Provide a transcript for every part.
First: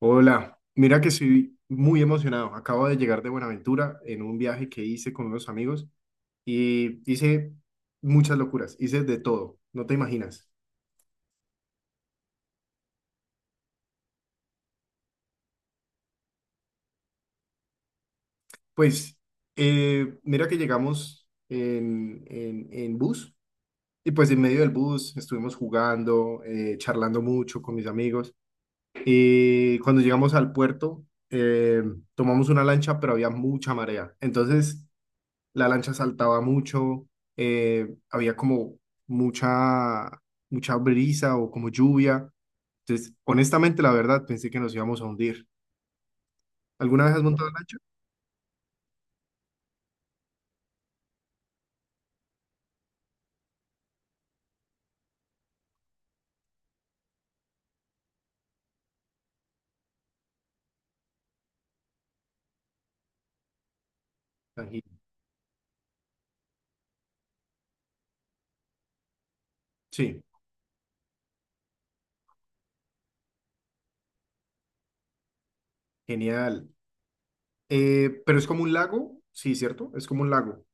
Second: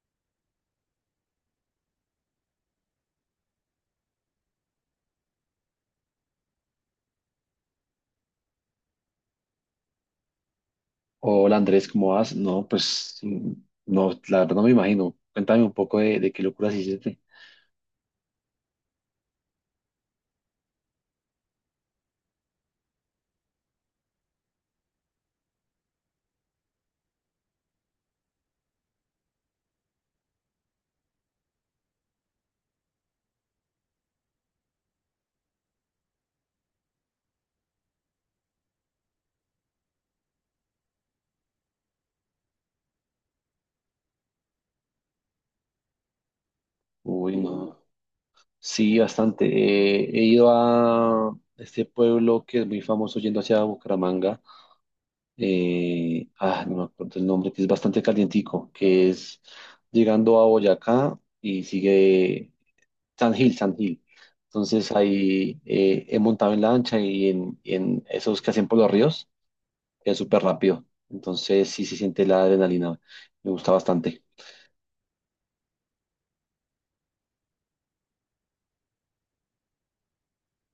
Hola, mira que estoy muy emocionado. Acabo de llegar de Buenaventura en un viaje que hice con unos amigos y hice muchas locuras, hice de todo, no te imaginas. Hola Andrés, ¿cómo vas? No, pues no, la verdad no me imagino. Cuéntame un poco de qué locuras hiciste. Pues mira que llegamos en bus y pues en medio del bus estuvimos jugando, charlando mucho con mis amigos y cuando llegamos al puerto eh, tomamos una lancha pero había mucha marea. Entonces la lancha saltaba mucho, había como mucha, mucha brisa o como lluvia. Entonces, honestamente, la verdad, pensé que nos íbamos a hundir. ¿Alguna vez has Uy, montado lancha? no. Sí, bastante. He ido a este pueblo que es muy famoso yendo hacia Bucaramanga. No me acuerdo el nombre, que es bastante calientico, que es llegando a Boyacá y sigue San Gil, San Gil. Ají. Entonces ahí he montado en lancha y en esos que hacen por los ríos. Es Sí, súper rápido. Entonces sí se siente la adrenalina. Me gusta bastante. genial. Pero es como un lago, sí, ¿cierto? Es como un lago.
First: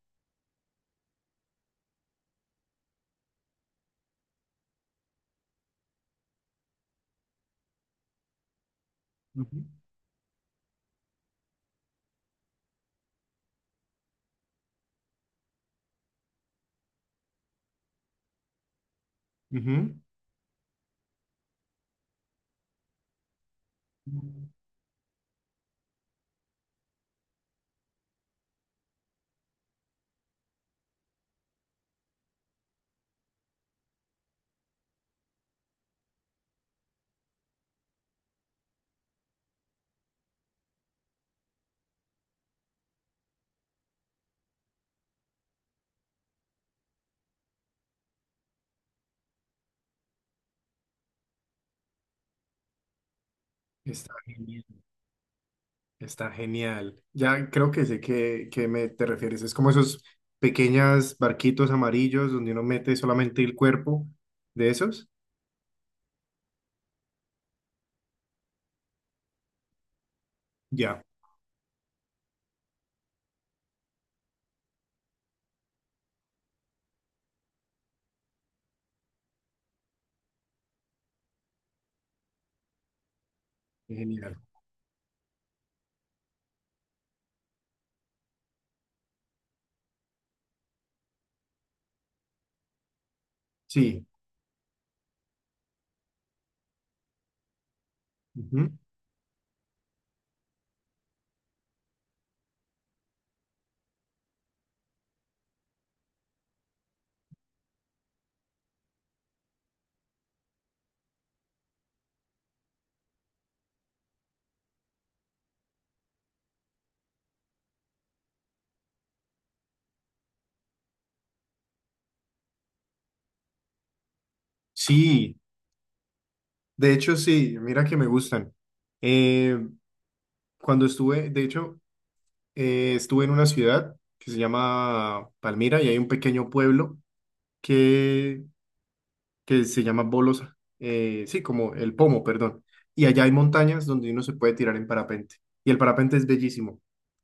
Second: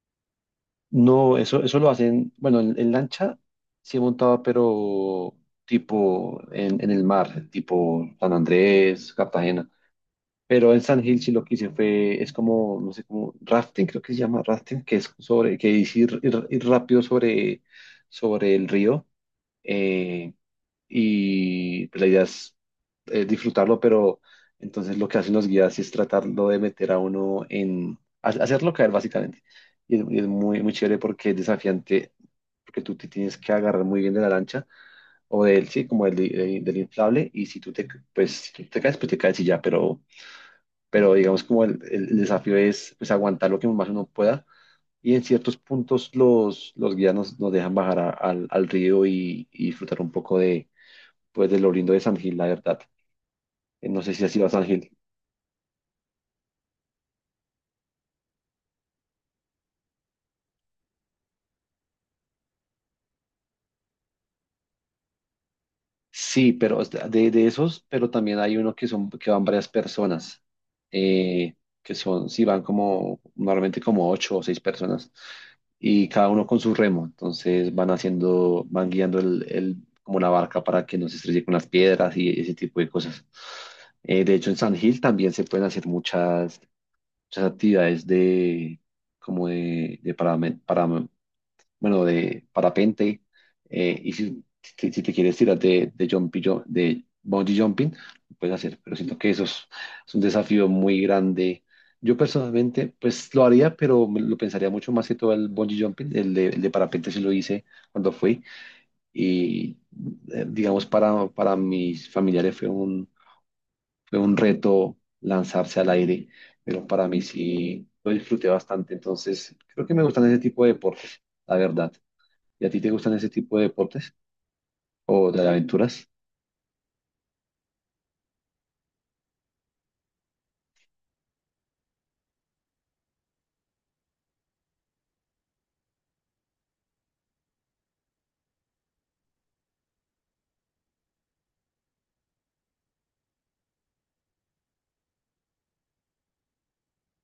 No, eso lo hacen, bueno, en lancha sí he montado, pero tipo en el mar, tipo San Andrés, Ujú. Cartagena. Pero en San Gil sí lo que hice fue, es como, no sé, como rafting, creo que se llama rafting, que es sobre, que es ir rápido sobre el río. Ujú. Eh, y pues, la idea es disfrutarlo, pero entonces lo que hacen los guías es tratarlo de meter a uno hacerlo caer básicamente. Y es muy, muy chévere porque es desafiante, porque tú te tienes que agarrar muy bien de la lancha o del, sí, como del inflable, y si pues, si tú te caes, pues te caes y ya, pero, digamos como el desafío es pues, aguantar lo que más uno pueda. Y en ciertos puntos los guías nos dejan bajar al río y disfrutar un poco pues del oriundo de San Gil, la verdad. No Está sé si has ido a genial. San Gil. Está genial. Ya creo que sé que me te refieres. Es como esos pequeños barquitos amarillos donde uno mete solamente el cuerpo de esos. Sí, pero es de esos, pero también hay uno que son, que van varias personas, Ya, eh, que son, sí, van como, normalmente como ocho o seis personas, y cada uno con su remo, entonces van haciendo, van guiando como la barca para que no se estrelle con las piedras y ese tipo de cosas. De genial. hecho, en San Gil también se pueden hacer muchas, muchas actividades de, como de paramed- bueno, de parapente, Sí, y si te quieres tirar de bungee jumping, lo puedes ujú, hacer, pero siento que eso es un desafío muy grande. Yo personalmente, pues lo haría, pero me lo pensaría mucho más que todo el bungee jumping, el de parapente sí lo hice cuando fui, y digamos para mis familiares fue un, reto lanzarse al aire, pero para mí sí lo disfruté bastante, entonces creo que me gustan ese tipo de deportes, la verdad. ¿Y a ti te gustan ese tipo de deportes o sí, de aventuras? de hecho sí, mira que me gustan. Eh, cuando estuve, de hecho, estuve en una ciudad que se llama Palmira y hay un pequeño pueblo que, que se llama Bolosa, sí, como el Pomo, perdón. Y allá hay montañas donde uno se puede tirar en parapente. Y el parapente es bellísimo,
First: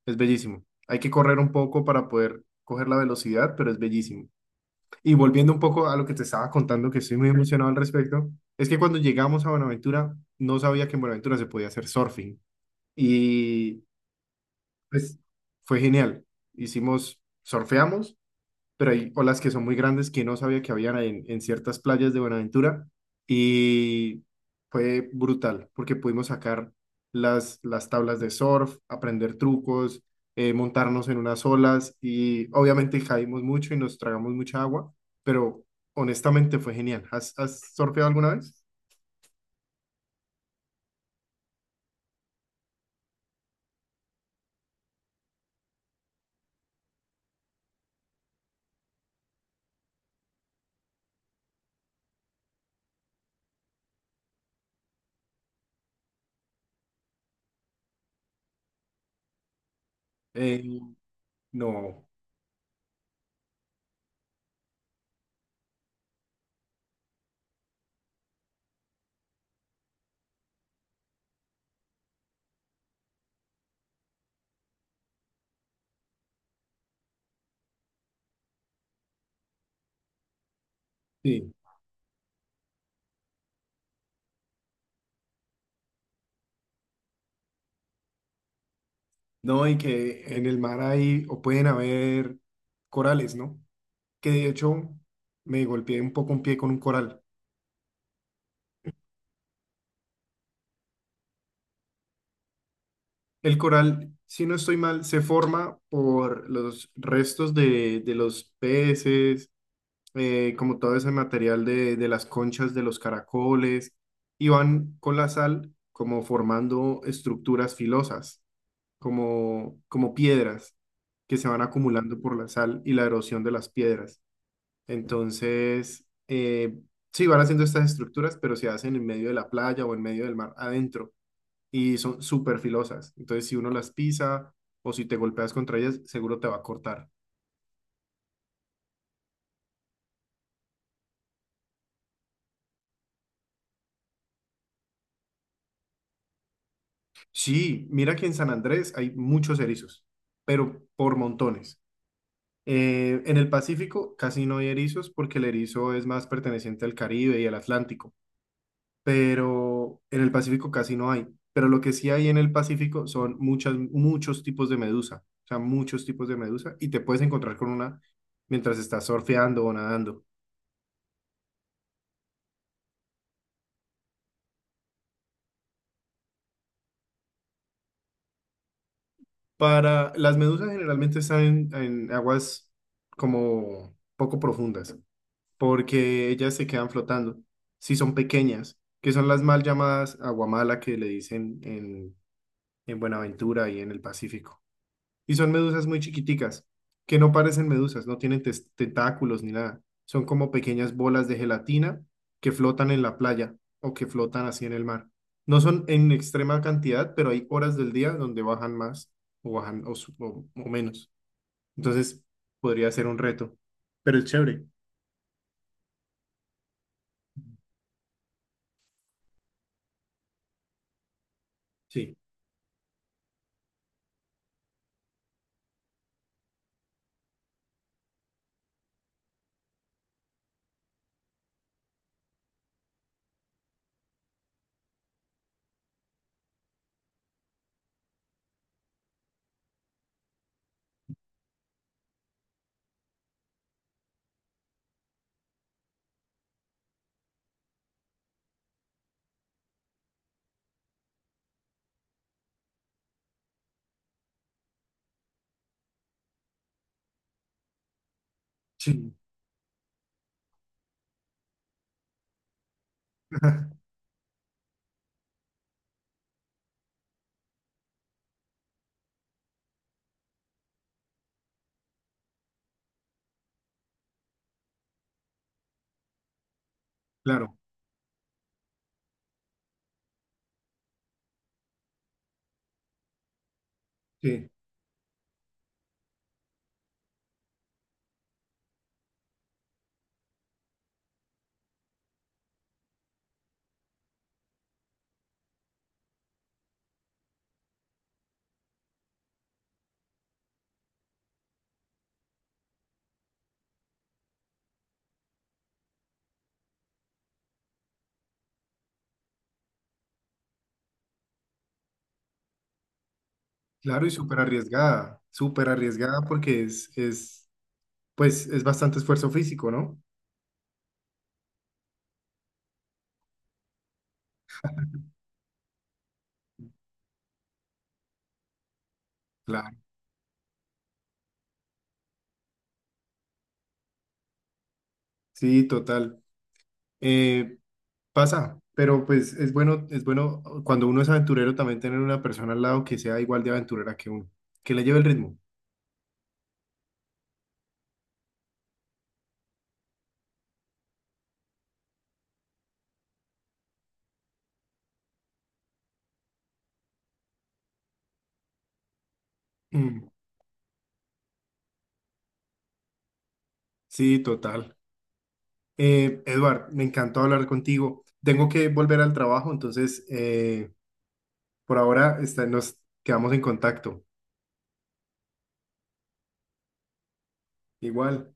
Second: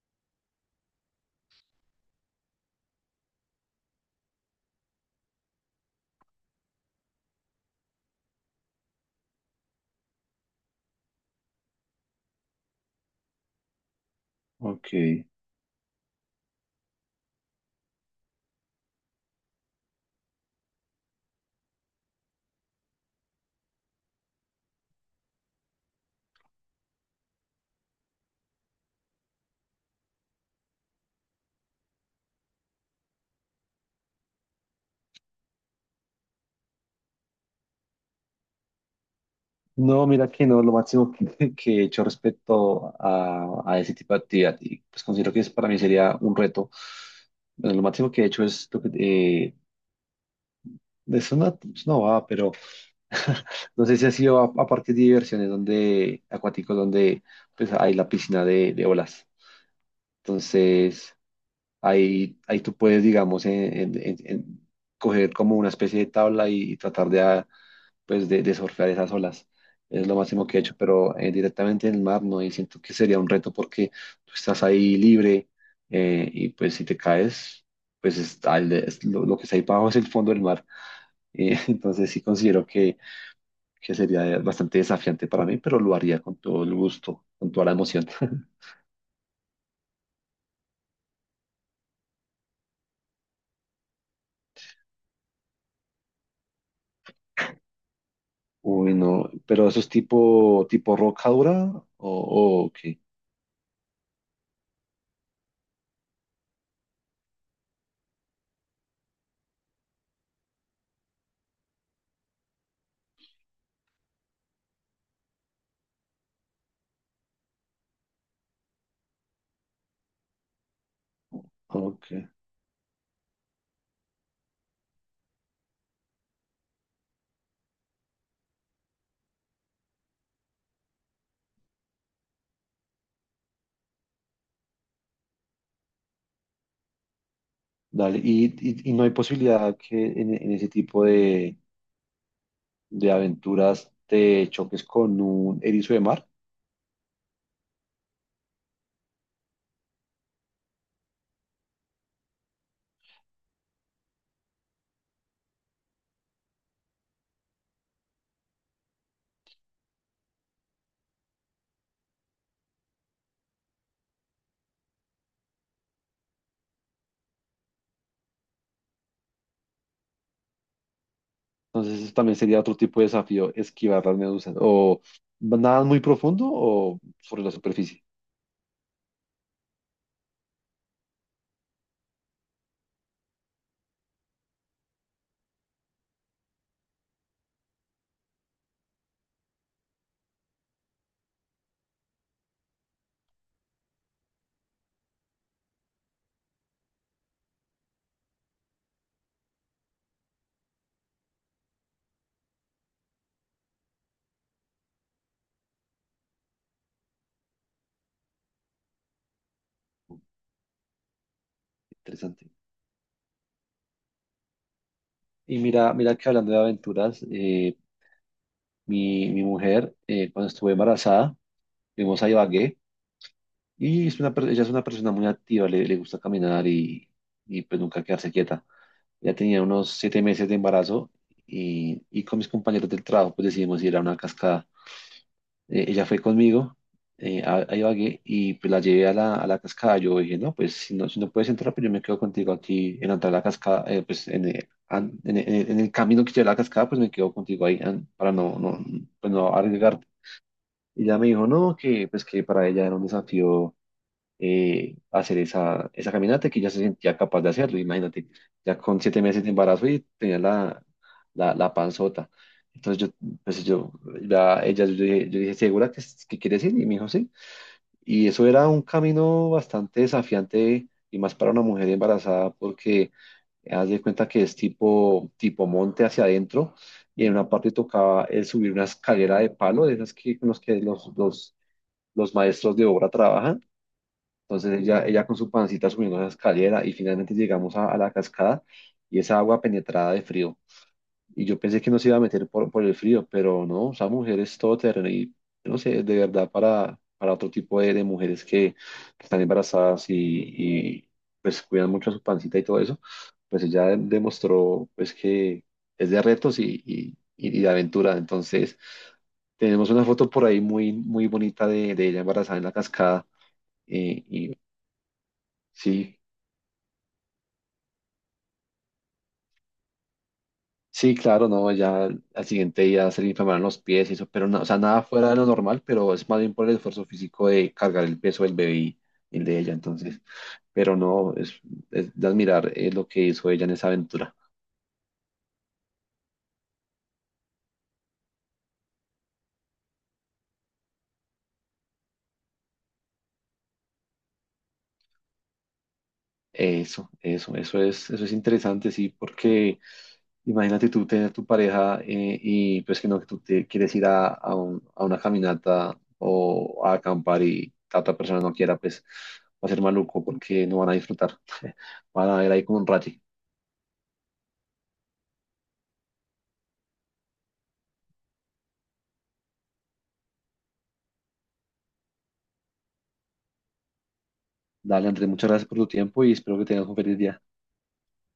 es bellísimo. Hay que correr un poco para poder coger la velocidad, pero es bellísimo. Y volviendo un poco a lo que te estaba contando, que estoy muy emocionado al respecto, es que cuando llegamos a Buenaventura, no sabía que en Buenaventura se podía hacer surfing. Y Ok. pues fue genial. Hicimos, surfeamos pero hay olas que son muy grandes que no sabía que habían en ciertas playas de Buenaventura y fue brutal porque pudimos sacar las tablas de surf, aprender trucos, montarnos en unas olas y obviamente caímos mucho y nos tragamos mucha agua, pero honestamente fue genial. ¿Has surfeado alguna vez? No, mira que no, lo máximo que, que he hecho respecto a ese tipo de actividad, y pues considero que es, para mí sería un reto. Bueno, lo máximo que he hecho es lo que es una, bobada, pero no sé si ha sido a parques de diversiones donde, acuáticos donde pues hay la piscina de olas. Eh, Entonces, no, ahí tú puedes, digamos, en coger como una especie de tabla y tratar pues de surfear esas olas. Es lo máximo que he hecho, pero directamente en el mar no, y siento que sería un reto porque tú estás ahí libre y pues si te caes, pues es lo que está ahí para abajo es el fondo del mar. sí, entonces sí considero que sería bastante desafiante para mí, pero lo haría con todo el gusto, con toda la emoción. no, y que en el mar hay o pueden haber corales, ¿no? Que de hecho me golpeé un poco un pie con un coral. Uy, no, pero eso es tipo roca dura o qué? El coral, si no estoy mal, se forma por los restos de los peces, como todo ese material de las conchas de los caracoles, y van con la sal como formando estructuras filosas, como, como piedras que se van Ok, acumulando por la sal y la erosión de las piedras. Entonces, sí, van haciendo estas estructuras, pero se hacen en medio de la playa o en medio del mar adentro y son súper filosas. Entonces, si uno las pisa o si te golpeas contra ellas, seguro te va a cortar. dale. Y no hay posibilidad que en ese tipo de aventuras, te choques con un erizo de mar. Sí, mira que en San Andrés hay muchos erizos, pero por montones. En el Pacífico casi no hay erizos porque el erizo es más perteneciente al Caribe y al Atlántico, pero en el Pacífico casi no hay. Pero lo que sí hay en el Pacífico son muchas, muchos tipos de medusa, o sea, muchos tipos de medusa y te puedes encontrar con una mientras estás surfeando o nadando. Entonces, eso también sería otro tipo de desafío, esquivar las medusas. O nada muy profundo o sobre la superficie. Para las medusas generalmente están en aguas como poco profundas, porque ellas se quedan flotando. Si son pequeñas, que son las mal llamadas aguamala que le dicen en Buenaventura y en el Pacífico. Y son medusas muy chiquiticas, que no parecen medusas, no tienen tentáculos ni nada. Son como pequeñas bolas de gelatina que flotan en la playa o que flotan así en el mar. No son en extrema cantidad, pero hay horas del día donde bajan más o bajan o o menos. Entonces Interesante. podría ser un reto, pero es chévere. Y mira, mira que hablando de aventuras, mi mujer, cuando estuve embarazada, Sí, fuimos a Ibagué y es ella es una persona muy activa, le gusta caminar y pues nunca quedarse quieta. Ya tenía unos 7 meses de embarazo y con mis compañeros del trabajo pues decidimos ir a una cascada. Ella fue conmigo a Ibagué y pues la llevé a la cascada. Yo dije, no, pues si no puedes entrar, pues yo me quedo contigo aquí en la entrada de la cascada, pues en, an- en el camino que lleva a la cascada, pues me quedo contigo ahí para no, no, pues no arriesgarte. Y ella me dijo, no, que pues que para ella era un desafío hacer esa, caminata que ya se sentía capaz de hacerlo. Imagínate, ya con sí, 7 meses de embarazo y tenía la, panzota. Entonces yo, pues yo, la- ella, yo dije, ¿segura que quieres ir? Y me dijo, sí. Y eso era un camino bastante desafiante y más para una mujer embarazada porque haz de cuenta que es tipo monte hacia adentro y en una claro, parte tocaba el subir una escalera de palo, de esas con los que los maestros de obra trabajan, sí, entonces ella con su pancita subiendo esa escalera y finalmente llegamos a la cascada y esa agua penetrada de frío. Y yo pensé que nos iba a meter por el frío, pero no, esa mujer es todoterreno y yo no sé, de verdad para otro tipo de mujeres que están embarazadas pues cuidan mucho a su pancita y todo eso, pues ella demostró pues que es de retos y de aventura. Entonces tenemos una foto por ahí muy, muy bonita de ella embarazada en la cascada claro y y súper sí, arriesgada porque es, pues es bastante esfuerzo físico, ¿no? sí, claro, no, ya al siguiente día se le inflamaron los pies y eso, pero no, o sea, nada fuera de lo normal, pero es más bien por el esfuerzo físico de cargar el peso del bebé y el de ella, Claro, entonces, pero no, es, de admirar lo que hizo ella en esa aventura. sí, total. Eh, pasa, pero pues es bueno cuando uno es aventurero también tener una persona al lado que sea igual de aventurera que uno, que le lleve el ritmo. Eso, eso es interesante, sí, porque imagínate tú tener tu pareja y pues que no, que tú te quieres ir a una caminata o a acampar y la otra persona no quiera, pues va a ser Mm, maluco porque no van a disfrutar. Van a ir ahí como un rayo. sí, total. Edward, me encantó hablar contigo. Tengo que volver al trabajo, entonces por ahora nos quedamos en contacto. Dale, Andrés, muchas gracias por tu tiempo y espero que tengas un feliz día. Igual.